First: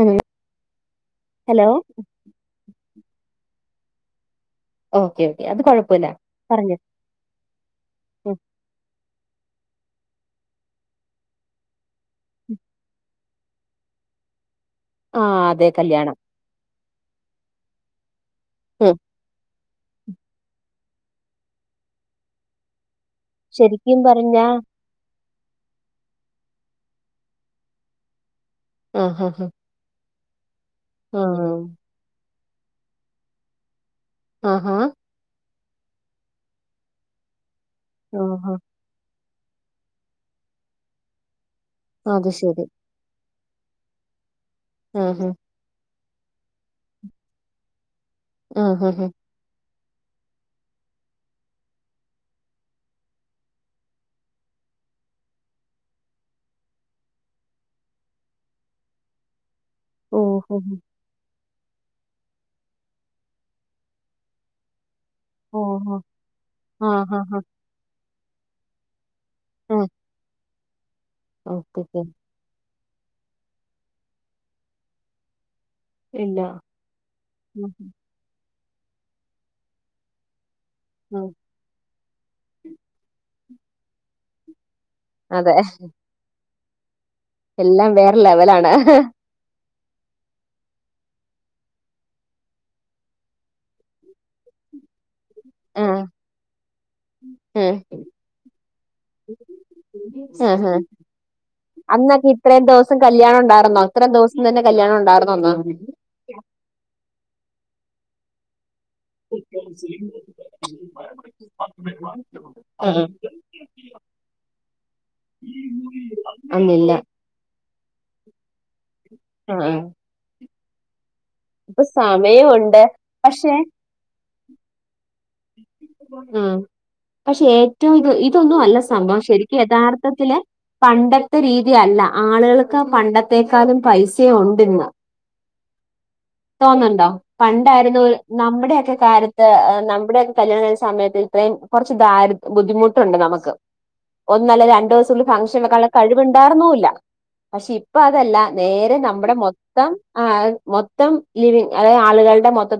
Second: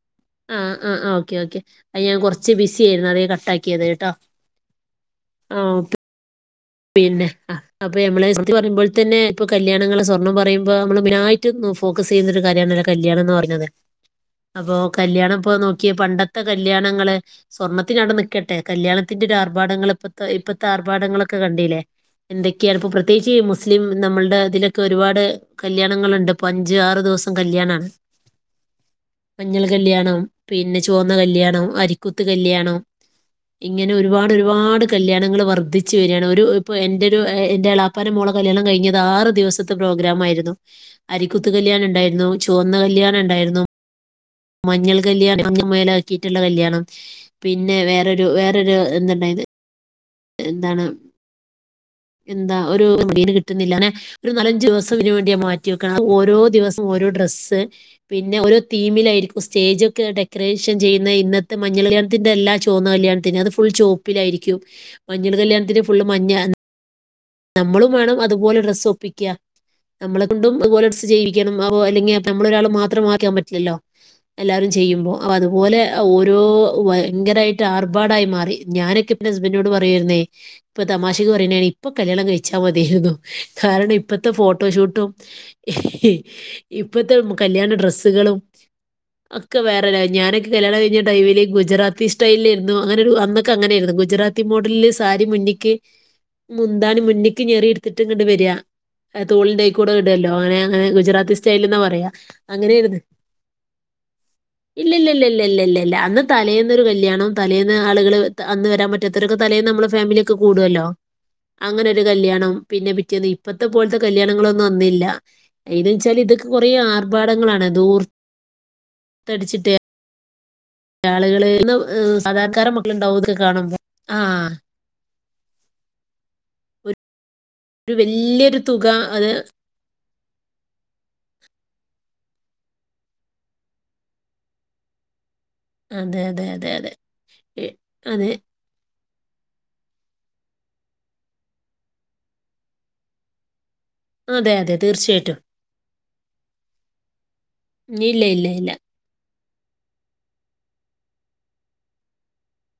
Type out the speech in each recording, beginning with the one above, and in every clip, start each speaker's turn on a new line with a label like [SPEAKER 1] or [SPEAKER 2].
[SPEAKER 1] ഉം
[SPEAKER 2] ആഹ ആ ഓക്കെ ഓക്കെ
[SPEAKER 1] ഹലോ
[SPEAKER 2] അ ഞാൻ കുറച്ച് ബിസി ആയിരുന്നു അതെ കട്ടാക്കി കെതേട്ട
[SPEAKER 1] ഓക്കെ ഓക്കേ അത് കൊഴപ്പില്ല
[SPEAKER 2] പിന്നെ ആ അപ്പൊ ഞമ്മളെ സുൽഫി പറയുമ്പോൾ തന്നെ ഇപ്പൊ കല്യാണങ്ങളെ സ്വർണ്ണം പറയുമ്പോ നമ്മള് മെനായിട്ടും ഫോക്കസ് ചെയ്യുന്നരു കാര്യണല്ലോ കല്യാണം എന്ന് പറഞ്ഞത് അപ്പൊ കല്യാണം
[SPEAKER 1] ആഹ് അതെ
[SPEAKER 2] ഇപ്പോനോക്കിയ
[SPEAKER 1] കല്യാണം
[SPEAKER 2] പണ്ടത്തെ കല് കല്യാണങ്ങള് സ്വർണ്ണത്തിനാണ് മിക് കേട്ടെ
[SPEAKER 1] ഉം
[SPEAKER 2] കല്യാണത്തിറ്റൊരു അർ ആർഭാടൾ ഇപ്പത്തെ ഇപ്പത്തെ ആർഭാടങ്ങളൾക്കെ കണ്ടല്ലേ എന്തൊക്കെയാണ് ഇപ്പൊ പ്രത്യേകിച്ച് ഈ മുസ്ലിം
[SPEAKER 1] ശരിക്കും
[SPEAKER 2] നമ്മളുടെ
[SPEAKER 1] പറഞ്ഞാ
[SPEAKER 2] ഇതിലൊക്കെ ഒരുപാട് കല്യാണങ്ങളുണ്ട് ഇപ്പൊ അഞ്ചു ആറ് ദിവസം കല്യാണാണ്
[SPEAKER 1] ആഹ് ആഹ്
[SPEAKER 2] മഞ്ഞൾ കല്യാണം പിന്നെ ചുവന്ന
[SPEAKER 1] ആഹ്
[SPEAKER 2] കല്യാണം അരിക്കു ത് കല്യാണം ഇങ്ങനെ ഒരുപാട്
[SPEAKER 1] ആഹാ
[SPEAKER 2] ഒരുപാട് കല്യാണങ്ങൾ വർഗി ശെരിയാണ് ഒരു ഇപ്പൊ എന്റെ ഒരു ഏ ളപ്പനമോള
[SPEAKER 1] ആഹാ
[SPEAKER 2] കല്യാണം കഴഞ്ഞത് ആറ് ദിവസത്തെ പ്രോഗ്രമ് ആയിരുന്നു അരികു ത്തത്ത് കല്യാണ ഉണ്ടായിരുന്നു
[SPEAKER 1] അത് ശരി
[SPEAKER 2] ചുവന്ന കല്യാണ ഉണ്ടായിരുന്നു ന മഞ്ഞൾ
[SPEAKER 1] ആഹ്
[SPEAKER 2] കല്യാണ മേല കിയിട്ടുള്ള കല്യാണം പിന്നെ വേറെ വേറൊരു
[SPEAKER 1] ആഹ് ആഹ്
[SPEAKER 2] എന്തിണ്ടായത് എന്താണ് എന്താ ഒരു മീന് കിട്ടുന്നില്ല അ ഒരു നാലഞ്ചു ദിവസംന് വേണ്ടിയ മാറ്റി വെക്കണം ഓരോ ദിവസം ഓരോ ഡ്രസ്സ് പിന്നെ ഓരോ തീമിലായിരിക്കും സ്റ്റേജ ഒക്കെ
[SPEAKER 1] ഓഹോ
[SPEAKER 2] ഡെക്കറേഷൻ ചെയ്യുന്ന ഇന്നത്തെ മ മഞ്ഞൾ കല്യാണത്തിന്റെ എല്ലാ ചുവന്ന കല്യാണത്തിന് അത് ഫുൾ ചുവപ്പിലായിരിക്കും മഞ്ഞൾ കല്യാണത്തി
[SPEAKER 1] ഓഹോ
[SPEAKER 2] ഫുള് മഞ്ഞ
[SPEAKER 1] ആഹ് ആഹ്
[SPEAKER 2] നമ്മള അതുപലെ സോപ്പിക്ക
[SPEAKER 1] ആഹ്
[SPEAKER 2] നമ്മളെ ല ഈൗ അഹ് ജീവിക്കണം
[SPEAKER 1] ഓക്കെ ഓക്കെ
[SPEAKER 2] അല്ലെങ്കിൽ നമ്മൾ ഒരാൾ മാത്രം മാത്രമാക്കാൻ പറ്റില്ലല്ലോ എല്ലാരും ചെയ്യുമ്പോ അ അത തുപോലെ
[SPEAKER 1] ഇല്ല
[SPEAKER 2] ഓരോ ഭയങ്കരമായിട്ട്
[SPEAKER 1] ഉം
[SPEAKER 2] ആർഭാടായി മാറി ഞാനൊക്കെ ഹസ്ബന്റിനോട് പറയരുന്നേ ഇപ്പൊ
[SPEAKER 1] ഉം.
[SPEAKER 2] തമാശക്ക് പറയുന്ന ഇച്ചാൽതിയരുന്നു കാരണം ഇപ്പഴത്തെ ഫോട്ടോ ഫോട്ടോഷൂട്ടും
[SPEAKER 1] അതെ
[SPEAKER 2] ഏഹ്ഹ് ഇപ്പോഴത്തെ കല്യാണ
[SPEAKER 1] എല്ലാം വേറെ
[SPEAKER 2] ഡ്രെസ്സുകളും
[SPEAKER 1] ലെവലാണ്
[SPEAKER 2] വേറ ഞാനൊക്കെ കല്യാണം കഴിഞ്ഞ ടൈമില് ഗുറാത്തി സ്റ്റൈലിൽ ആരുന്നു അങ്ങനെ ഒരുൊക്കെ അങ്ങൊയിരുന്നു ഗുജറാത്തി മോഡലിൽ സാരി അടി മണ്ടിക്ക്
[SPEAKER 1] ആഹ്
[SPEAKER 2] മുന്താണി മുന്നിക്ക് ഞെറി
[SPEAKER 1] ഉം
[SPEAKER 2] എടുത്തിട്ടും ഇങ്ങ് വരിക തോളിന്റെയ്ക്ക കൂടെ ഇടല്ലോ അങ്ങനെ
[SPEAKER 1] ആഹ് ആഹ്
[SPEAKER 2] അങ്ങനെ ഗുജറാത്തി സ്റ്റൈല എന്നാ പറയാ
[SPEAKER 1] അന്നൊക്കെ ഇത്രയും ദിവസം
[SPEAKER 2] അങ്ങനെയരുന്നു
[SPEAKER 1] കല്യാണം ഉണ്ടായിരുന്നോ ഇത്രയും ദിവസം തന്നെ കല്യാണം
[SPEAKER 2] ഇല്ലല്ല ഇല്ല
[SPEAKER 1] ഉണ്ടായിരുന്നോ
[SPEAKER 2] ഇല്ല ഇല്ല ഇല്ല ഇല്ല അന്ന് തലേന്നൊരു കല്യാണംോ തലേ ആളുകൾ അന്ന് വരാൻറ്റും മറ്റത്തൊക്കെലയും നമ്മള ഫാമിലി ഒെ കൂടുുവല്ലോ അങ്ങനെ ഒരു കല്യാണം
[SPEAKER 1] ആ
[SPEAKER 2] പിന്നെ പിറ്റേന്ന് ഇപ്പത്തെ പോലത്തെ കല്യാണങ്ങളൊന്നും അന്നില്ല എങ്ങനെ വെച്ചാല് ഇതൊക്കെ കൊറേ
[SPEAKER 1] അന്നില്ല ആ ആ
[SPEAKER 2] ആർഭാടങ്ങളാണ്ത്ൂർത്തടിച്ചിട്ട് ആളുകളള്ന്ന്
[SPEAKER 1] ഇപ്പൊ
[SPEAKER 2] സാധാരണക്കാര
[SPEAKER 1] സമയമുണ്ട്
[SPEAKER 2] മക്കളുണ്ടാവുംതൊക്കെ കാണുമ്പോ ആഹ
[SPEAKER 1] ആഹ പക്ഷെ
[SPEAKER 2] ഒരു
[SPEAKER 1] ഏറ്റവും ഇത്
[SPEAKER 2] വലിയൊരു
[SPEAKER 1] ഇതൊന്നും അല്ല
[SPEAKER 2] തുക
[SPEAKER 1] സംഭവം
[SPEAKER 2] അത്
[SPEAKER 1] ശരിക്കും യഥാർത്ഥത്തില് പണ്ടത്തെ രീതി യല്ല ആളുകൾക്ക് പണ്ടത്തെേക്കാളും പൈസ ഉണ്ട്ന്ന്
[SPEAKER 2] അതെ അതെ അതെ അതെ
[SPEAKER 1] തോന്നണ്ടോ
[SPEAKER 2] എ-
[SPEAKER 1] പണ്ടായിരുന്നു
[SPEAKER 2] അതെ
[SPEAKER 1] നമ്മുടെൊക്കെ കത്ത് ഇവിടെയക്ക കല്യാണം കഴിഞ്ഞ് സമയത്ത് ഇത്രയും കുറച്ച് ദാരിദ് ബുദ്ധിമുട്ടുണ്ട് നമുക്ക്
[SPEAKER 2] അതെ
[SPEAKER 1] ഒന്നല്ല
[SPEAKER 2] അതെ
[SPEAKER 1] രണ്ടു ദിവസം
[SPEAKER 2] തീർച്ചയായിട്ടും.
[SPEAKER 1] ഫംഗ്ഷൻ ഒക്കെ കഴിവുണ്ടായിർന്നല്ല പക്ഷെ ഇപ്പ
[SPEAKER 2] ഇല്ല
[SPEAKER 1] അതല്ല
[SPEAKER 2] ഇല്ല ഇല്ല
[SPEAKER 1] നേരെ നമ്മുടെ മൊത്തം മൊത്തം മൊത്തം ലിവിംഗ് അതായത് ആളുകളുടെ മൊത്ത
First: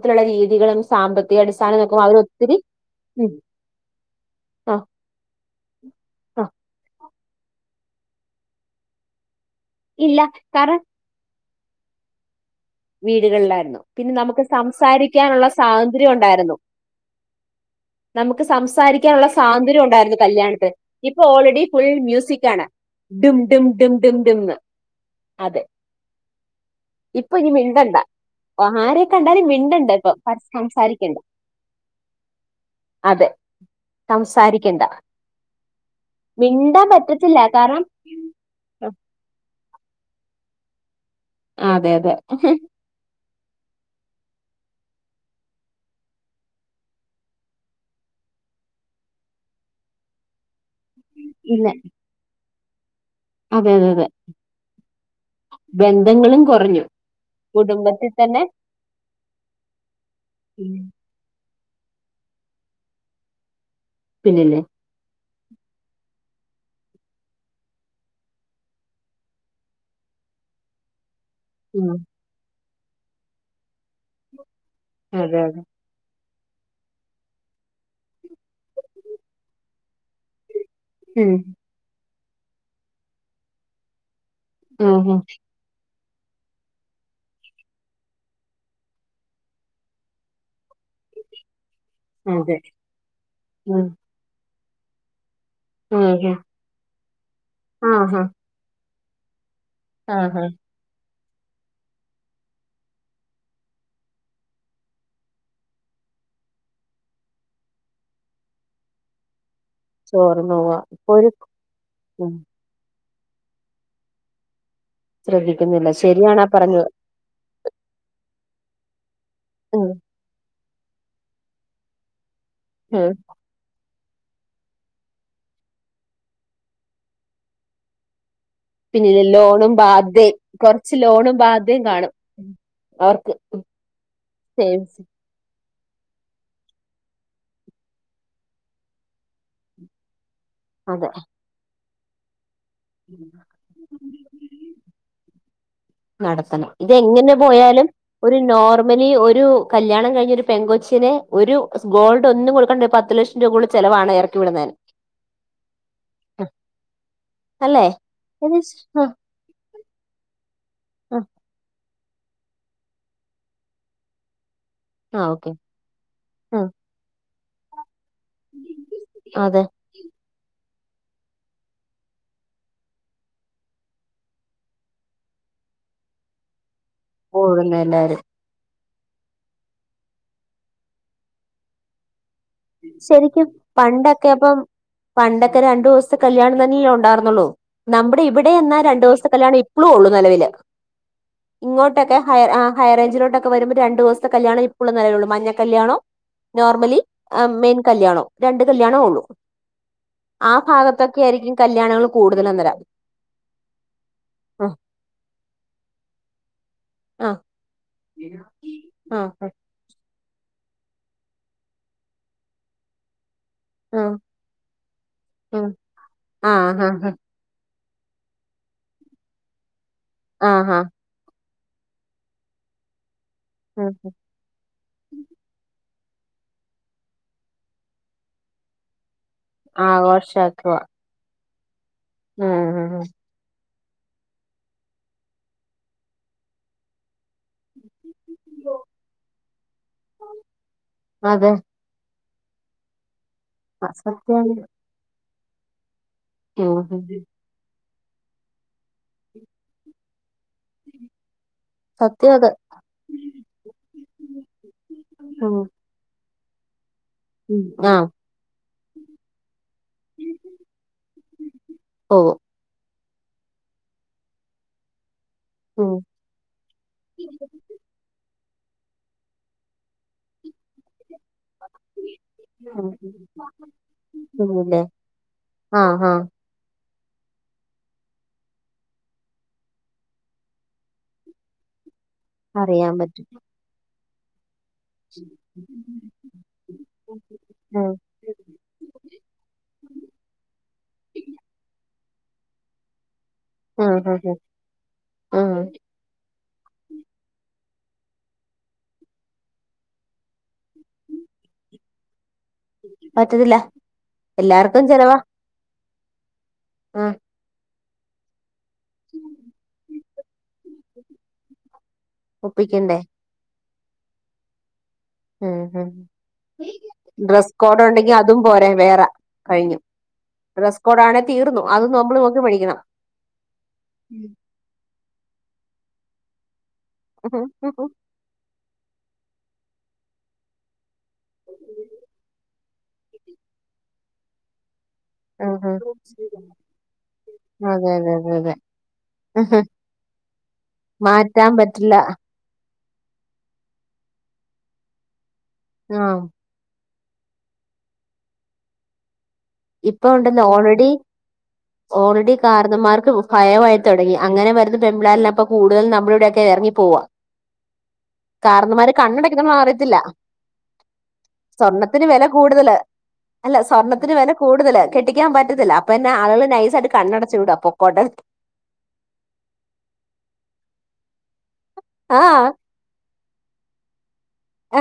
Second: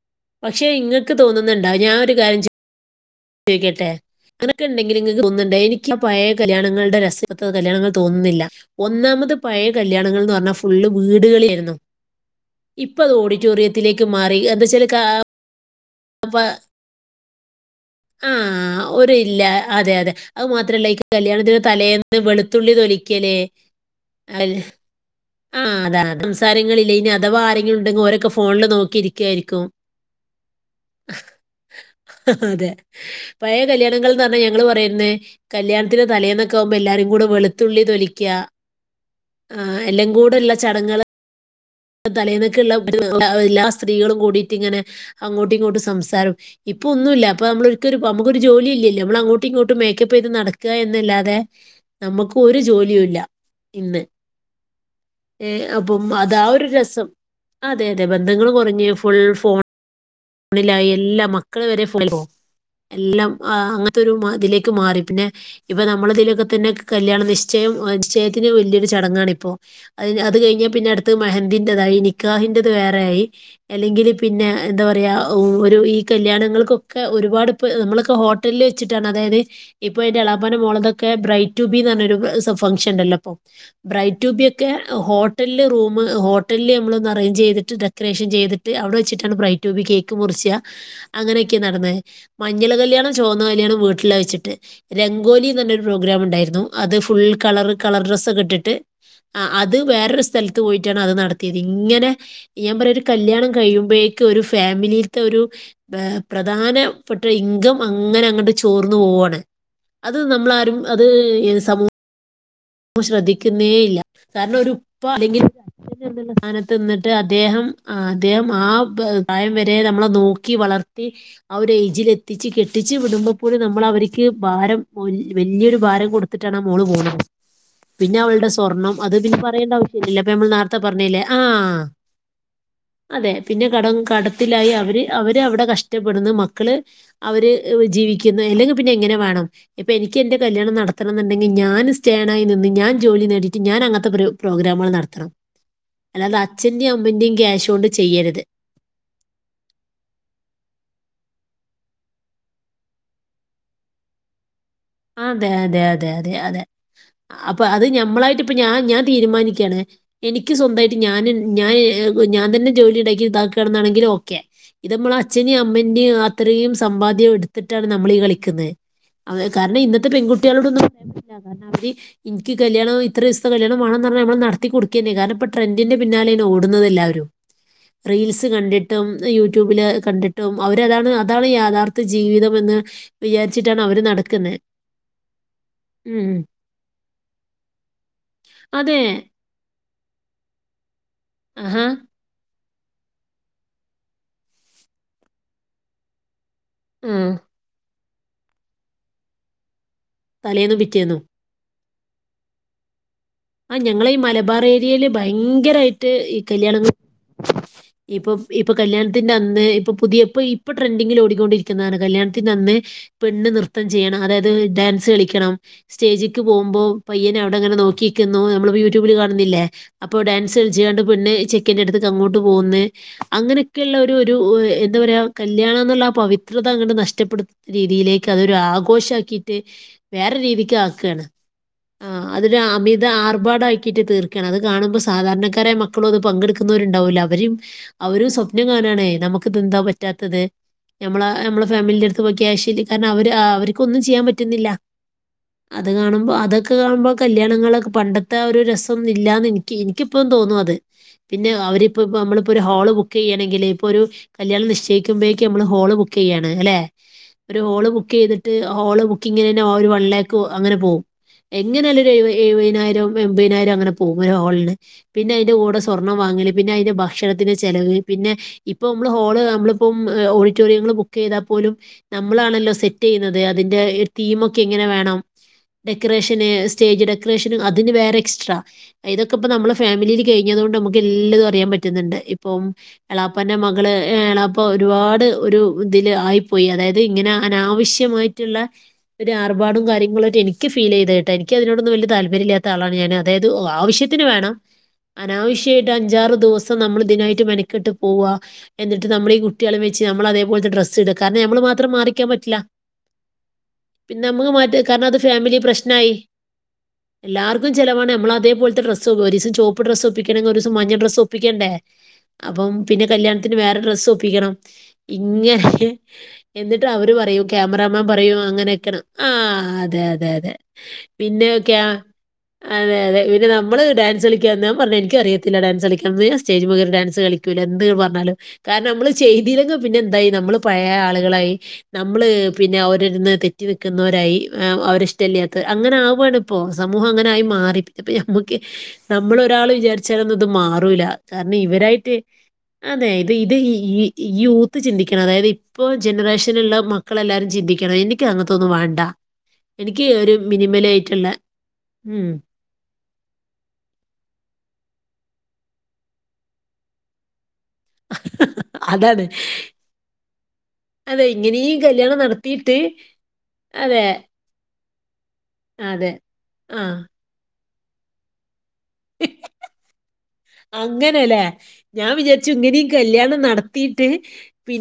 [SPEAKER 2] പക്ഷെ
[SPEAKER 1] രീതികളും
[SPEAKER 2] ഇങ്ങക്ക്
[SPEAKER 1] സാമ്പത്തിക
[SPEAKER 2] തോന്നുന്നുണ്ടോ
[SPEAKER 1] അടിസ്ഥാന
[SPEAKER 2] ഞാൻ ഒരു
[SPEAKER 1] അവ
[SPEAKER 2] കാര്യം
[SPEAKER 1] [unintelligible]
[SPEAKER 2] ചോദിക്കട്ടെ ഇങ്ങനൊക്കെണ്ടെങ്കിലും ഇങ്ങക്ക് തോന്ന്ന്ന്ണ്ടോ എനിക്കാ പഴേ
[SPEAKER 1] ആ
[SPEAKER 2] കല്യാണങ്ങളുടെ രസെ- ഇപ്പത്തെ കല്യാണങ്ങള് തോന്ന്ന്നില്ല ഒന്നാമത് പ് പയേ
[SPEAKER 1] ഇല്ല
[SPEAKER 2] കല്യാണങ്ങള്ന്ന് പറഞ്ഞാ
[SPEAKER 1] കാരണം
[SPEAKER 2] ഫുള്ള് വീട്കളിലേര്ന്നു. [inaudible]
[SPEAKER 1] വീടുകളിലാര്ന്നു പിന്നെ നമ്മക്ക്
[SPEAKER 2] വെച്ചാൽ
[SPEAKER 1] സംസാരിക്കാനുള്ള സ്വാത് ഉണ്ടായിര്ന്നു.
[SPEAKER 2] ആ
[SPEAKER 1] നമുക്ക്
[SPEAKER 2] ഒരു
[SPEAKER 1] സംസാരിക്കാനുള്ള
[SPEAKER 2] ഇല്ല
[SPEAKER 1] സ്വാതന്ത്ര്യം
[SPEAKER 2] അതെ അതെ
[SPEAKER 1] ഉണ്ടായിരുന്നു
[SPEAKER 2] അത്
[SPEAKER 1] കല്യാണത്ത്ന്
[SPEAKER 2] മാത്രല്ല ഈ
[SPEAKER 1] ഇപ്പൊ
[SPEAKER 2] കല്യാണത്തിന്
[SPEAKER 1] ഓൾറെഡി ഫുൾ
[SPEAKER 2] തലേന്ന്
[SPEAKER 1] മ്യൂസിക്കാണ്
[SPEAKER 2] വെളുത്തുള്ളി തൊലിക്കല്
[SPEAKER 1] ഡും ഡും ഡും ഡും ഡും
[SPEAKER 2] അൽ-
[SPEAKER 1] ന്ന്
[SPEAKER 2] ആ
[SPEAKER 1] അതെ
[SPEAKER 2] അതാ സംസാരങ്ങളില്ല ഇനി അഥവാ
[SPEAKER 1] ഇപ്പൊ മിണ്ടണ്ട
[SPEAKER 2] [unintelligible] ഓരൊക്കെ ഫോണില്
[SPEAKER 1] ആരെ കണ്ടാലും
[SPEAKER 2] നോക്കിരിക്കായിരിക്കും.
[SPEAKER 1] മിണ്ടണ്ട ഇപ്പൊ പ- സംസാരിക്കണ്ട
[SPEAKER 2] അതെ
[SPEAKER 1] അതെ
[SPEAKER 2] പഴയ കല്യാണങ്ങൾ ന്ന് പറഞ്ഞാ ഞങ്ങള്
[SPEAKER 1] സംസാരിക്കണ്ട
[SPEAKER 2] പറയേര്ന്നേ കല്യാണത്തിന്റെ തലേന്നൊക്കെ ആവുമ്പോ
[SPEAKER 1] മിണ്ടാൻ
[SPEAKER 2] എല്ലാരും കൂടെ
[SPEAKER 1] പറ്റത്തില്ല
[SPEAKER 2] വെള്ത്തുള്ളി
[SPEAKER 1] കാരണം
[SPEAKER 2] തൊലിക്ക്യ ആ എല്ലം കൂടെള്ള ചടങ്ങേള്
[SPEAKER 1] അതെ അതെ
[SPEAKER 2] തലേന്നക്ക്ള്ള [unintelligible] എല്ലാ സ്ത്രീകളും കൂടീറ്റ് ങ്ങനെ അങ്ങോട്ടു ങ്ങോട്ടും സംസാരം ഇപ്പൊ ഒന്നൂല്ല ഇപ്പ നമ്മള് നമ്മക്കൊര് ജോലില്ലല്ലോ നമ്മളങ്ങോട്ടും ഇങ്ങോട്ടും മേക്കപ്പ് ചെയ്ത് നട ക്കാ എന്നല്ലാതെ
[SPEAKER 1] ഇല്ല
[SPEAKER 2] നമ്മക്ക് ഒര് ജോലി
[SPEAKER 1] അതെ അതെ അതെ
[SPEAKER 2] ഏഹ് അപ്പം
[SPEAKER 1] ബന്ധങ്ങളും
[SPEAKER 2] അതാ
[SPEAKER 1] കൊറ
[SPEAKER 2] ഒരു രസം അതെ അതെ ബന്ധങ്ങൾ കുറഞ്ഞ് ഫുൾ ഫോൺ
[SPEAKER 1] ഉം.
[SPEAKER 2] തണിലായ എല്ലാ മക്ക് മ വരെ എല്ലാം ത്തൊരു
[SPEAKER 1] പിന്നില്ലേ
[SPEAKER 2] അതിലേക്ക് മാറി പിന്നെ ഇപ്പൊ നമ്മളതിലെക്കെ തന്നെ കല്യാണ നിശ്ചയം നിശ്ചയത്തിന് വല്ല്യൊരു ചടങ്ങാണ് ഇപ്പോ അ അത് കഴിഞ്ഞാൽ പിന്നെ അട് ത്തത്
[SPEAKER 1] ഉം
[SPEAKER 2] മഹന്തിന്റതായി നിക്കാഹിന്റെത് ത് വേറായി അല്ലെങ്കിൽ പിന്നെ എന്താ അ
[SPEAKER 1] അതെ അതെ
[SPEAKER 2] ഒരു ഈ കല്യാണങ്ങൾക്കൊക്കെ ഒരുപാട് ഇപ്പോ നമ്മളൊക്കെ ഹോട്ടലിൽ വെച്ച്ട്ടാണ് അതായത് ഇപ്പൊ ന്റെഎളാപ എളാപ്പാന്റെ മോളതൊക്കെ
[SPEAKER 1] ഉം
[SPEAKER 2] ബ്രെയ്റ്റുബിന്ന് പറഞ്ഞൊരു ഫങ്ങ്ഷണ്ടല്ലപ്പൊ ബ്രൈറ്റ് റ്റു ബി ഒക്കെ
[SPEAKER 1] ആഹാ
[SPEAKER 2] ഹോട്ടലില് റൂമ് നമ്മ് ഹോട്ടലില് നമ്മള് ഒന്ന് അറേഞ്ച് ചെയ്ത്ട്ട് ഡെക്കറേഷൻ ചെയ്തിട്ട് അവടെ വച്ച്ട്ടാണ് ബ്രൈറ്റ് റ്റു ബി കേക്ക് മുറിച്ചാ അങ്ങനെക്കെ നടന്നത്
[SPEAKER 1] അതെ
[SPEAKER 2] മഞ്ഞള കല്യാണം ചോന്ന കല്യാണം
[SPEAKER 1] ഉം
[SPEAKER 2] വീട്ടില് വെച്ച്ട്ട് രംഗോലി എന്നൊരു
[SPEAKER 1] ആഹാ
[SPEAKER 2] പ്രോഗ്രാമുണ്ടായിരുന്നു അത് ഫുൾകളർ കളർ
[SPEAKER 1] ആഹാ
[SPEAKER 2] ഡ്രസ്സെക്കിട്ടിട്ട്- ആഹ് അത്
[SPEAKER 1] ആഹാ
[SPEAKER 2] വേറൊരുസ്ഥലത്ത് പോയിറ്റാണ് അത് നടത്ത- തിരിങ്ങനെ ഞാപറയാ ഒരു കല്യാണം കഴിയുമ്പേക്കും ഒരുഫാ- ഫാമിലിത്തെ ഒരു പ്രധാനപ്പെട്ട ഒരു ഇൻകം അങ്ങനെ അങ്ങട്ട് ചോർന്ന് പോവാണ് അത്
[SPEAKER 1] ചോർന്നു പോവാ
[SPEAKER 2] നമ്മളാരും അത്
[SPEAKER 1] ഇപ്പൊ ഒരു
[SPEAKER 2] ഏത് സമൂഹ-
[SPEAKER 1] ഉം
[SPEAKER 2] ശ്രദ്ധിക്കുന്നേ ഇല്ല കാർണൊരു ഇപ്പൊ അല്ലെങ്കിൽ
[SPEAKER 1] ശ്രദ്ധിക്കുന്നില്ല ശരിയാണാ പറഞ്ഞത്
[SPEAKER 2] സ്ഥാനത്തിന്നിട്ട് അദ്ദേഹം- ആഹ് അദ്ദേഹം ആ- പ്രായംവരെ
[SPEAKER 1] ഉം
[SPEAKER 2] നമ്മളെ നോക്കി വളർ- ത്തി ആ ഒരു ഏജിലെത്തി - ത്തിച്ച് കെട്ടിച്ച്
[SPEAKER 1] ഉം
[SPEAKER 2] വിടുമ്പപ്പോലും നമ്മള് വരി- ക്ക് ഭാരം വല് വല്ലിയ ഒരു ഭാരം കൊടുത്തിട്ടാണ് ആ മോള് പോണത് പിന്നെ അവൾടെ സ് സ്വർണം അത്
[SPEAKER 1] പിന്നില്ലേ
[SPEAKER 2] പിന്നെ
[SPEAKER 1] ലോണും
[SPEAKER 2] പറയണ്ടാവിശ്യല്ല അപ്പ
[SPEAKER 1] ബാധ്യയും
[SPEAKER 2] ഞമ്മള് നേരത്തെ
[SPEAKER 1] കൊറച്ച്
[SPEAKER 2] പറഞ്ഞീല്ലേ
[SPEAKER 1] ലോണും
[SPEAKER 2] ആഹ്
[SPEAKER 1] ബാധ്യയും കാണും
[SPEAKER 2] അതെ
[SPEAKER 1] അവർക്ക്
[SPEAKER 2] പിന്നെ കടം കടത്തിലായി അവര്
[SPEAKER 1] സേവിങ്സ്
[SPEAKER 2] അവരവിടെ കഷ് ഷ്ടപ്പെടുന്നു മക്കള് അവര് ജീവിക്കുന്ന് എല്ലെങ്കി പിന്നെ എങ്ങനെ വേണം ഇപ്പൊ എനി ക്കെന്റെ കല്യാണം
[SPEAKER 1] അതെ
[SPEAKER 2] നടത്തണന്നണ്ടെങ്കി ഞാന് സ് സ്റ്റേണായി നിന്നി ഞാൻ ജോലി നേടീട്ട് ഞാൻ അങ്ങനത്തെ പരു പ്രോഗ്രാമുകൾ നടത്തണം അല്ലാതെ
[SPEAKER 1] നടത്തണം
[SPEAKER 2] അച്ഛന്റെയും അമ്മന്റെയും
[SPEAKER 1] ഇതെങ്ങെനെ
[SPEAKER 2] ക്യാഷ് കൊണ്ട്
[SPEAKER 1] പോയാലും ഒരു
[SPEAKER 2] ചെയ്യരുത്
[SPEAKER 1] നോർമലി ഒരു കല്യാണം കഴിഞ്ഞൊരു പെങ്കൊച്ചിനെ ഒരു ഗോൾഡ് ഒന്നും കൊടുക്കാണ്ടൊരു പത്ത് ലക്ഷം രൂപുള്ള ചെലവാണ് എറക്കി വിടുന്നേ
[SPEAKER 2] അതെ അതെ അതെ അതെ അതെ അപ്പം അത്
[SPEAKER 1] അല്ലേ
[SPEAKER 2] ഞമ്മളായിട്ടിപ്പ ഞാ ഞാൻ
[SPEAKER 1] ആ
[SPEAKER 2] തീരുമാനിക്കാന്ന് എനി ക്ക് സ്വന്തായിട്ട് ഞാന് ഞാൻ ഞാൻ തന്നെ ജോലിയിണ്ടാക്കി ഇതാക്കാണനാണെങ്കിൽ ഓക്കെ ഇതമ്മള്
[SPEAKER 1] ആ ഓക്കെ
[SPEAKER 2] അച്ഛനേം അമ്മന്റെം
[SPEAKER 1] ആ
[SPEAKER 2] അത്രയും സമ്പാദ്യം എട്- ട്ടാ- നമ്മളി കളിക്കുന്നെ അത്
[SPEAKER 1] അതെ
[SPEAKER 2] കാരണം ഇന്നത്തെ പെങ്കുട്ട്യോളോടൊന്നും ങ്‌ ഇൻകി കല്യാണം ഇത്രീസത്തെ കല്യാണം വാണന്നർഞ്ഞ നമ്മള് നടത്തിക്കൊടുക്കന്നെ കാരണം ഇപ്പ ട്രെൻറ്റിന്റെ പിന്നാലേ ഓട് ടുന്നതെല്ലാരു
[SPEAKER 1] കൂടുന്നു എല്ലാരും
[SPEAKER 2] റീൽസ് കണ്ടി ടും യൂട്യൂബില് കണ്ടിട്ടും അവരതാണ് അതാണ് യാഥാർത്ഥ്യ ജീവിതം വുന്ന് വിചാരിച്ചിട്ടാണ് അവര് നട-
[SPEAKER 1] യപം പണ്ടൊക്കെ രണ്ടൂസ്ത്ത
[SPEAKER 2] ഉം
[SPEAKER 1] കല്യാണം തന്നെയുണ്ടാർന്നൊള്ളൂ ന്നമ്പ്ടെ ഇവിടെ എന്നാ
[SPEAKER 2] അതെ
[SPEAKER 1] രണ്ടൂസ്ഥകല്യാണം ഇപ്പ്ളുഒള്ളു ന്നെലവില്
[SPEAKER 2] ആഹാ
[SPEAKER 1] ഇങ്ങോട്ടൊക്കെ ഹയർ ആ ഹൈറേഞ്ചിലോട്ടൊക്കെ വരുമ്പോ രണ്ടൂസ്ഥകല്യാണ ഇപ്പളും നിലവിലൊള്ളൂ മഞ്ഞ കല്യാണോം നോർ ആ മെൻ കല്യാണോ രണ്ട് കല്യാണമ ഉള്ളൂ ആ
[SPEAKER 2] തലേന്നും
[SPEAKER 1] ഫാഗത്തൊക്കെ
[SPEAKER 2] പിറ്റേന്നും
[SPEAKER 1] യായിരിക്കും കല്യാണങ്ങള് കൂട്തല ഇന്നലെ
[SPEAKER 2] ആ ഞങ്ങളെ ഈ മലബാറേര്യേല് ഭയങ്കരായ്ട്ട് ഇകല്യാണങ്ങളും
[SPEAKER 1] ആ
[SPEAKER 2] ഇപ്പൊ ഇപ്പൊ
[SPEAKER 1] ആ
[SPEAKER 2] കല്യാണത്തിന്റെ അന്ന് ഇപ്പൊ പുതിയ ഇപ്പൊ ഇപ്പൊ ട്രെൻഡിങ്ങിലോ ടിക്കൊണ്ടിരിക്കുന്നാണ് കല്യാണത്തിന്റെന്ന് പെണ്ണ് നൃത്തം
[SPEAKER 1] ആ
[SPEAKER 2] ചെയ്യണം അതായത് ഡാൻസ് കളിക്കണം സ്റ്റേജ്ക്ക്
[SPEAKER 1] ആ
[SPEAKER 2] പോമ്പോ
[SPEAKER 1] ആ
[SPEAKER 2] പയ്യനഅവട്ങ്ങനെ നോക്കി ക്കുന്നു നമ്മള യൂട്യൂബിൽ കാണുന്നില്ലേ അപ്പൊ ഡാൻസ്
[SPEAKER 1] ആ
[SPEAKER 2] കളിച്ച്ങ്ങാണ്ട് പെണ്ണ് ചെ ടിക്കറ്റ് എടുത്ത് അങ്ങോട്ട് പോകുന്നേ അങ്ങനെയൊക്കെയുള്ള ഒരു ഒരു എന്താ പറയാ കല്യാണ എന്നുള്ള പവിത്രത അങ്ങ്ണ്ട് നഷ്ട്ടപ്പെടുത്തു രീതിയിലേക്ക് അതൊരു ആഘോഷാക്കി വേറൊരു
[SPEAKER 1] ആഘോഷാക്കുവാ
[SPEAKER 2] രീതിക്കാക്കേണ് ആ
[SPEAKER 1] ഉം
[SPEAKER 2] അതിലൊരു അമി
[SPEAKER 1] ഉം ഉം.
[SPEAKER 2] ബാടാക്കിയ്ട്ട് തീർക്കേണ് അത് കാണുമ്പോ സാധാരണക്കാരായ മക്കളും അത് പങ്കെടുക്കുന്നോരുണ്ടാവുല്ലെ അവരേം അവുര് സ്വപ്നം കാണേണേ നമക്ക്തിന്താൻ പറ്റാത്തത് നമ്മളെ
[SPEAKER 1] അതെ
[SPEAKER 2] നമ്മള ഫാമിലിന്റെര് [unintelligible] ക്കയാശ കാരണം അവര് ആ അവര്ക്കൊന്നും ചെയ്യാൻ
[SPEAKER 1] സത്യാണ്
[SPEAKER 2] പറ്റുന്നില്ല ത് കാണുമ്പോ അതൊക്കെ
[SPEAKER 1] ഉം ഉം.
[SPEAKER 2] കാണുമ്പോകല്യാണങ്ങളക്ക പണ്ടത്തെ ആ ഒരു രസംന്നില്ലാന്നെനിക്ക് എനിക്കിപ്പഴും തോന്നും അത് പിന്നെ അവരി ഇപ്പോ
[SPEAKER 1] സത്യം
[SPEAKER 2] നമ്മള
[SPEAKER 1] അത്
[SPEAKER 2] ഇപ്പോൾ ഒരു ഹോള് ബുക്ക് ചെയ്യണെങ്കിൽ ഇപ്പോൾ ഒരു കല്യാണം നിശ്ചക്കുമ്പോഴേക്ക്
[SPEAKER 1] ഉം
[SPEAKER 2] നമ്മള് ഹോള് ബുക്ക് ചെയ്യയാണ് അല്ലെ ഒരു
[SPEAKER 1] ഉം.
[SPEAKER 2] ഹോള്
[SPEAKER 1] ആ
[SPEAKER 2] ബുക്കെയ്ത്ട്ട് ഹോള് ബുക്കിങ്ങിനനെ ഒരു വൺ ലാക്ക് അങ്ങനെ പോവും എങ്ങനെയാലും ഒര് എഴ് വ
[SPEAKER 1] പോകും
[SPEAKER 2] എഴ് വയ് [unintelligible] എമ്പയ്നായിരം അങ്ങന പോവെ ഹോൾന് പിന്നയ്ന്റെ കൂടെ
[SPEAKER 1] ഉം
[SPEAKER 2] സ്വർണ്ണം വാങ്ങല് പിന്നയ്ന്റെ ഭക്ഷണത്തിന് ചെലവ് പിന്നെ ഇപ്പൊ നമ്മള് ഹോള് നമ്മള ഇപ്പ ഓഡിറ്റോറിയങ്ങൾ ബുക്ക് ചെയ്താ ലും നമ്മളാണല്ലോ സെറ്റ് ചെയ്യുന്നത് അതിന്റെ തീമൊക്കെ
[SPEAKER 1] ല്ലേ
[SPEAKER 2] എങ്ങനെ വേണം
[SPEAKER 1] ആ ആ
[SPEAKER 2] ഡെക്കറേഷന് സ്റ്റേജ് ഡെക്കറേഷന് അതിന് വേറെ എസ്ട്രാ ഇതൊക്ക്‌പ്പന്നമ്മള ഫാമിലീല് കയ്ഞ്ഞതോണ്ട് ന്നമക്കെല്ലതും അറിയാൻ പറ്റും പറ്റുന്നുണ്ട് ഇപ്പം
[SPEAKER 1] അറിയാൻ പറ്റും
[SPEAKER 2] എളാപ്പാന്റെ മകള് ഏണ ഇപ്പോ ഒരുപാട് ഒരു തില് ആയി പോയി അതായത് ഇങ്ങനെ
[SPEAKER 1] ഉം
[SPEAKER 2] അനാവശ്യമായിട്ടുള്ള ഒരു ആർഭാടും കാര്യങ്ങളും ആയ്ട്ട് എനിക്ക് ഫീലെയ്തേട്ടോ എനിക്ക് അതിനോടൊന്നും വല്യ താല്പര്യം പര്യല്ലാത്ത ആളാണ് ഞാന് അതായത്
[SPEAKER 1] ആ ആ
[SPEAKER 2] ആവശ്യത്തിന് വേണം
[SPEAKER 1] ആ ആ
[SPEAKER 2] അനാവശ്യമായിട്ട് അഞ്ചാറ് ദിവസം നമ്മൾ ഇതിനായിട്ട് മെന ക്കെട്ട് പോവ എന്നിട്ട് നമ്മളീ കുട്ട്യാളീം വച്ച് നമ്മളതേപോലത്തെ ഡ്രസ്സ് ഇടുക കാരണം നമ്മള് മാത്രം മാറിക്കാൻ പറ്റ
[SPEAKER 1] പറ്റത്തില്ല എല്ലാർക്കും ചെലവാ
[SPEAKER 2] നായി
[SPEAKER 1] ആഹ്
[SPEAKER 2] എല്ലാർക്കും ചിലവാണ് നമ്മളതേപോലെ സ് ഒരീസം ചോപ്പ് ഡ്രസ്സ് ഒപ്പിക്കണെങ്കി ഒരൂസം മഞ്ഞ ഡ്രസ്സ് ഒപ്പിക്കേണ്ടേ അപ്പം
[SPEAKER 1] ഒപ്പിക്കണ്ടേ
[SPEAKER 2] പിന്നെ കല്യാണത്തിന് വേറെ സ്സ്‌ ഒപ്പിക്കണം
[SPEAKER 1] ഉം
[SPEAKER 2] ഇങ്ങനെ
[SPEAKER 1] ഉം
[SPEAKER 2] എന്നിട്ട് അവര് പറയും
[SPEAKER 1] ഡ്രസ് കോഡ്
[SPEAKER 2] ക്യാമറമാൻ
[SPEAKER 1] ഉണ്ടെങ്കി
[SPEAKER 2] പറയും
[SPEAKER 1] അതും പോരെ
[SPEAKER 2] അങ്ങനെക്കണം
[SPEAKER 1] വേറെ
[SPEAKER 2] ആ
[SPEAKER 1] കഴിഞ്ഞു
[SPEAKER 2] അതെ അതെ അതെ
[SPEAKER 1] ഡ്രസ് കോഡ് ആണെ
[SPEAKER 2] പിന്നെ
[SPEAKER 1] തീർന്നു
[SPEAKER 2] ക്യാ
[SPEAKER 1] അത് നമ്മള് നോക്കി മേടിക്കണം
[SPEAKER 2] അതെ അതെ പിന്നെ നമ്മള് ഡാൻസ് കളിക്കാ ഞാൻ പറഞ്ഞ് എനിക്കറിയത്തില്ല ഡാൻസ് കളിക്കാൻ സ്റ്റേജ്മ്മെ കേ ഡാൻസ് കളിക്കൂല
[SPEAKER 1] ഉം
[SPEAKER 2] എന്ത് പറഞ്ഞാലും കാരണം നമ്മള് ചെയ്തില്ലെങ്കിൽ പിന്നെ എന്തായി നമ്മള് പഴയ ആളുകളായി നമ്മള് പിന്നെ അവരിരുന്ന് തെറ്റി നിൽക്കുന്നവരായി അവര ഇഷടല്ലാത്ത
[SPEAKER 1] ഉം
[SPEAKER 2] അങ്ങനെ ആവാണ്പ്പോ സമൂഹം അങ്ങനെ ആയി മാറി
[SPEAKER 1] അതെ
[SPEAKER 2] പ്പ
[SPEAKER 1] അതെ അതെ അതെ
[SPEAKER 2] ഞമ്മക്ക് നമ്മൾ ഒരാൾ വിചാരിച്ചാലൊന്നുംത് മാറൂല
[SPEAKER 1] മാറ്റാൻ
[SPEAKER 2] കാരണം
[SPEAKER 1] പറ്റില്ല
[SPEAKER 2] ഇവരായിട്ട് അതെ ഇത് ഇത് ഈ യൂത്ത് ചിന്തിക്കണം അതായത് ഇപ്പോ
[SPEAKER 1] ആഹ്
[SPEAKER 2] ജനറേഷനുള്ള മ മക്കളെല്ലാരും ചിന്തിക്കണം എനിക്ക് അങ്ങനത്തൊന്നും വേണ്ട എനിക്ക്
[SPEAKER 1] ഇപ്പൊ
[SPEAKER 2] ഒരു
[SPEAKER 1] ഉണ്ടല്ലോ ഓൾറെഡി
[SPEAKER 2] മിനിമലായ്ട്ടുള്ള
[SPEAKER 1] ഓൾറെഡി കാരണന്മാർക്ക് ഭയമായി തുടങ്ങി അങ്ങനെ വരുന്ന പെമ്പിള്ള പ്പോകൂടുതൽ നമ്മളിവിടെയൊക്കെ ഇറങ്ങി പോവാ കാരണന്മാര്
[SPEAKER 2] അതാണ്.
[SPEAKER 1] കണ്ണടക്കണ നമ്മള് അറിയത്തില്ല
[SPEAKER 2] അതെ ഇങ്ങനെ ഈ
[SPEAKER 1] സ്വർണത്തിന്
[SPEAKER 2] കല്യാണം
[SPEAKER 1] വില
[SPEAKER 2] നടത്തിയിട്ട്
[SPEAKER 1] കൂടുതല് അല്ല
[SPEAKER 2] അതെ
[SPEAKER 1] സ്വർണത്തിന് വില കൂടുതല് കെട്ടിക്കാൻ പറ്റത്തില്ല
[SPEAKER 2] അതെ
[SPEAKER 1] അപ്പൊന്നാ ആളുകള്
[SPEAKER 2] ആ
[SPEAKER 1] നൈസായിട്ട് കണ്ണടച്ചു വിടും അപ്പൊ കൊട
[SPEAKER 2] അങ്ങനെലേ ഞാ
[SPEAKER 1] ആ
[SPEAKER 2] വിചാര്ച്ചു ഇങ്ങനീം കല്യാണം. നടത്തിയിട്ട്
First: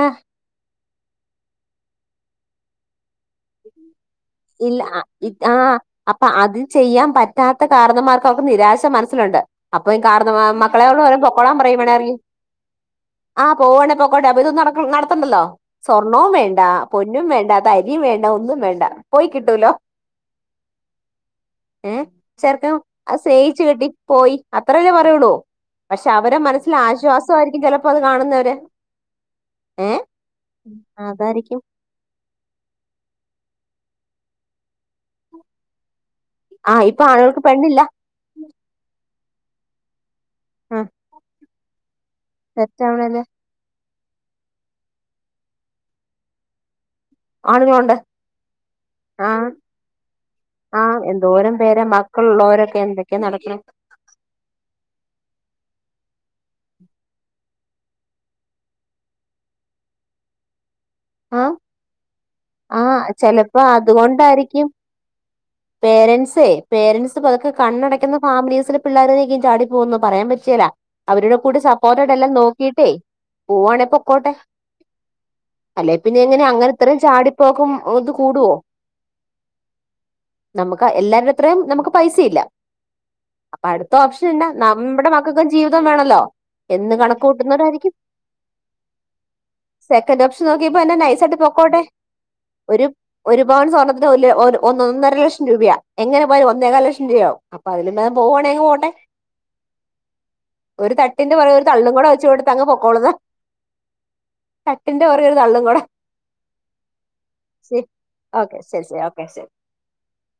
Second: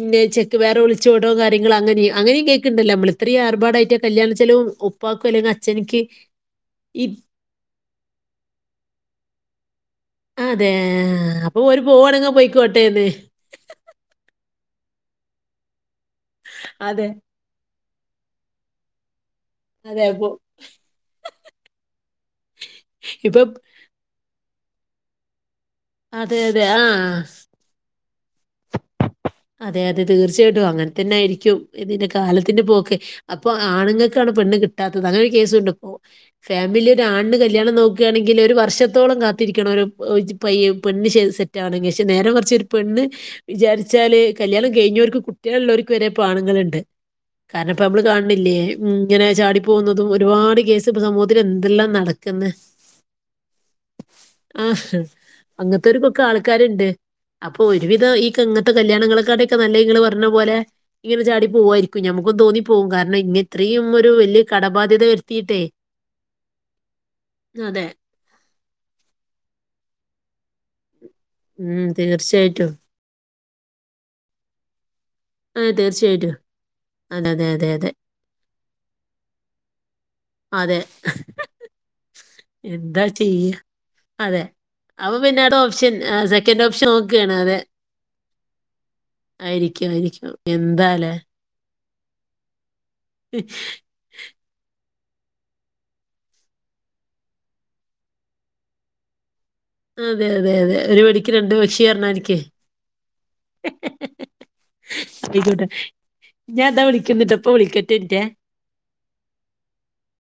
[SPEAKER 1] ആ,
[SPEAKER 2] ചെക്ക് വേറെ ഒളി ച്ചോടോ കാര്യങ്ങള് അങ്ങനെയും അങ്ങനിം കേക്ക്ണ്ടല്ലോ മ്മള് ഇത്രയും ആർഭാടായിട്ട് കല്യാണ ചെലവും
[SPEAKER 1] ഇല്ല അ
[SPEAKER 2] ഉപ്പാക്കും അല്ലെങ്കിൽ
[SPEAKER 1] ആഹ്
[SPEAKER 2] അച്ഛനിക്ക്
[SPEAKER 1] അപ്പ അത്
[SPEAKER 2] ഈ
[SPEAKER 1] ചെയ്യാൻ പറ്റാത്ത കാരണമാർക്ക് അവർക്ക് നിരാശ മനസ്സിലുണ്ട് അപ്പ കാരണം
[SPEAKER 2] അതെ
[SPEAKER 1] മക്കളോട് പറയും പൊക്കോളാൻ
[SPEAKER 2] അപ്പൊ
[SPEAKER 1] പറയ
[SPEAKER 2] ഒരു
[SPEAKER 1] വേണേ എറങ്ങി
[SPEAKER 2] പോവാണെങ്കിൽ പോയിക്കോട്ടെ എന്ന്
[SPEAKER 1] ആഹ് പോവണെ പൊക്കോണ്ടേ അപ്പ ഇതൊന്നും നടത്തണ്ടല്ലോ സ്വർണോം വേണ്ട
[SPEAKER 2] അതെ
[SPEAKER 1] പൊന്നും വേണ്ട ത [unintelligible] വേണ്ട ഒന്നും വേണ്ട പോയി കിട്ടൂലോ
[SPEAKER 2] അതെ അപ്പൊ
[SPEAKER 1] ഏഹ് ചെറക്കൻ അത്
[SPEAKER 2] ഇപ്പൊ
[SPEAKER 1] സ്നേഹിച്ച് കെട്ടി പോയി അത്രല്ലെ പറയുള്ളൂ പക്ഷെ അവരെ
[SPEAKER 2] അതെ അതെ
[SPEAKER 1] മനസ്സിൽ
[SPEAKER 2] ആ
[SPEAKER 1] ആശ്വാസവായിരിക്കും ചെലപ്പത് കാണുന്നവരെ
[SPEAKER 2] അതെ അതെ തീർച്ചയായിട്ടും അങ്ങനെ തന്നെ ആയിരിക്കും
[SPEAKER 1] അതായിരിക്കും
[SPEAKER 2] ഇതിന്റെ കാലത്തിന്റെ പോക്കെ അപ്പൊ ആണുങ്ങൾക്കാണ് പെണ്ണ് കിട്ടാത്തത് അങ്ങനെ ഒരു കേസുണ്ട് ഇപ്പോ
[SPEAKER 1] ആ
[SPEAKER 2] ഫാമിലി ഒരു
[SPEAKER 1] ഇപ്പൊ
[SPEAKER 2] ആണിന്
[SPEAKER 1] ആളുകൾക്ക് പെണ്ണില്ല
[SPEAKER 2] കല്യാണം നോക്കുകയാണെങ്കില് ഒരു വർഷത്തോളം കാ രിക്കണ ഒരു പയ്യെ
[SPEAKER 1] ആ
[SPEAKER 2] പെണ്ണ് സെറ്റ് ആണെങ്കി പക്ഷെ നേരമറിച്ചൊരു പെണ്ണ്
[SPEAKER 1] തെറ്റാണല്ലേ
[SPEAKER 2] വിചാരി ച്ചാല് കല്യാണം കഴിഞ്ഞവർക്ക് കുട്ട്യാള് ഉള്ളവർക്ക് വരെ ഇപ്പാണുങ്ങളുണ്ട് കാരണം ഇപ്പൊ
[SPEAKER 1] ആണുങ്ങളുണ്ട്
[SPEAKER 2] നമ്മള് കാണണില്ലേ ഇങ്ങനെ
[SPEAKER 1] ആ
[SPEAKER 2] ചാടിപ്പോകുന്നതും ഒരുപാട്
[SPEAKER 1] ആ
[SPEAKER 2] കേസ് ഇപ്പ സമൂഹത്തിൽ
[SPEAKER 1] എന്തോരം പേരാ
[SPEAKER 2] എന്തെല്ലാം നടക്കുന്ന,
[SPEAKER 1] മക്കളുള്ളവരൊക്കെ എന്തൊക്കെയാ നടക്കണം
[SPEAKER 2] ആഹ അങ്ങത്തോര്ക്കൊക്കെ ആൾക്കാരുണ്ട് അപ്പൊ ഒരുവിധം ഈ കങ്ങ കല്യാണങ്ങളെക്കാട്ടൊക്കെ നല്ലത് ഇങ്ങള് പറഞ്ഞ പോലെ ഇങ്ങനെ ചാടി
[SPEAKER 1] ആഹ്
[SPEAKER 2] പോവായിരിക്കും ഞമ്മക്കും
[SPEAKER 1] ആ
[SPEAKER 2] തോന്നിപ്പോവും കാരണം ഇങ്ങ
[SPEAKER 1] ചെലപ്പോ
[SPEAKER 2] ഇത്രയും ഒരു വലിയ
[SPEAKER 1] അതുകൊണ്ടായിരിക്കും
[SPEAKER 2] കടബാധ്യത വരുത്തിയിട്ടേ
[SPEAKER 1] പേരൻറ്സേ പേരൻസ് പതുക്കെ
[SPEAKER 2] അതെ
[SPEAKER 1] കണ്ണടക്കുന്ന ഫാമിലീസില് പിള്ളേരനേക്കും ചാടി പോകുന്നു പറയാൻ പറ്റിയേല അവരുടെ കൂടെ
[SPEAKER 2] ഉം
[SPEAKER 1] സപ്പോർറ്റായിട്ടെ എല്ലാം
[SPEAKER 2] തീർച്ചയായിട്ടും
[SPEAKER 1] നോക്കിട്ടേ- പോവാണെ പൊക്കോട്ടെ
[SPEAKER 2] അതെ
[SPEAKER 1] അല്ലെ പിന്നെ
[SPEAKER 2] തീർച്ചയായിട്ടും
[SPEAKER 1] എങ്ങനെ അങ്ങനെ ഇത്രയും
[SPEAKER 2] അതെ അതെ അതെ
[SPEAKER 1] ചാടിപ്പോക്കും
[SPEAKER 2] അതെ
[SPEAKER 1] ഒത് കൂടുവോ
[SPEAKER 2] അതെ
[SPEAKER 1] നമുക്ക് എല്ലാവരുടെ അത്രയും നമുക്ക് പൈസയില്ല,
[SPEAKER 2] എന്താ ചെയ്യ
[SPEAKER 1] അപ്പൊ അടുത്ത ഓപ്ഷൻ
[SPEAKER 2] അതെ
[SPEAKER 1] ഇന്ന നമ്മുടെ
[SPEAKER 2] അപ്പൊ പിന്നെ
[SPEAKER 1] മക്കൾക്കും
[SPEAKER 2] അവിടെ
[SPEAKER 1] ജീവിതം
[SPEAKER 2] ഓപ്ഷൻ
[SPEAKER 1] വേണല്ലോ
[SPEAKER 2] ആഹ് സെക്കൻഡ് ഓപ്ഷൻ
[SPEAKER 1] എന്ന് കണക്ക്
[SPEAKER 2] നോക്കുകയാണ് അതെ
[SPEAKER 1] കൂട്ടുന്നവരായിരിക്കും.
[SPEAKER 2] ആയിരിക്കും
[SPEAKER 1] സെക്കൻഡ്
[SPEAKER 2] ആയിരിക്കും
[SPEAKER 1] ഓപ്ഷൻ നോക്കിയപ്പം എന്നെ
[SPEAKER 2] എന്താല്ലേ
[SPEAKER 1] നൈസായിട്ട് നോക്കും പോട്ടെ ഒരു ഒരുപാട് സ്വർണത്തിന്ല് ഒര് ഒന്ന് ഒന്ന് ഒരു ലക്ഷം രൂപയാ എങ്ങനെ പോയാലും ഒന്നേകാൽ ലക്ഷം രൂപയാകും അപ്പൊ അതിന് പോവുവാണെ അങ്ങ് പോട്ടെ
[SPEAKER 2] അതെ അതെ അതെ ഒരു വെടിക്ക്
[SPEAKER 1] തട്ടിന്റെ
[SPEAKER 2] രണ്ട്
[SPEAKER 1] പുറകെ ഒരു
[SPEAKER 2] പക്ഷി
[SPEAKER 1] തള്ളും
[SPEAKER 2] എറിഞ്ഞ
[SPEAKER 1] കൂടെ വെച്ച്
[SPEAKER 2] വഴിക്ക്
[SPEAKER 1] കൊടുത്ത് അങ്ങ് പൊക്കോളുന്ന തട്ടിന്റെ പുറകെ ഒരു തള്ളും
[SPEAKER 2] ആയിക്കോട്ടെ,
[SPEAKER 1] കൂടെ
[SPEAKER 2] ഞാൻ ദാ വിളിക്കുന്നട്ട ഇപ്പൊ
[SPEAKER 1] ശരി
[SPEAKER 2] വിളിക്കട്ടെറ്റ
[SPEAKER 1] ഓക്കെ ശരി ശരി ഓക്കെ ശരി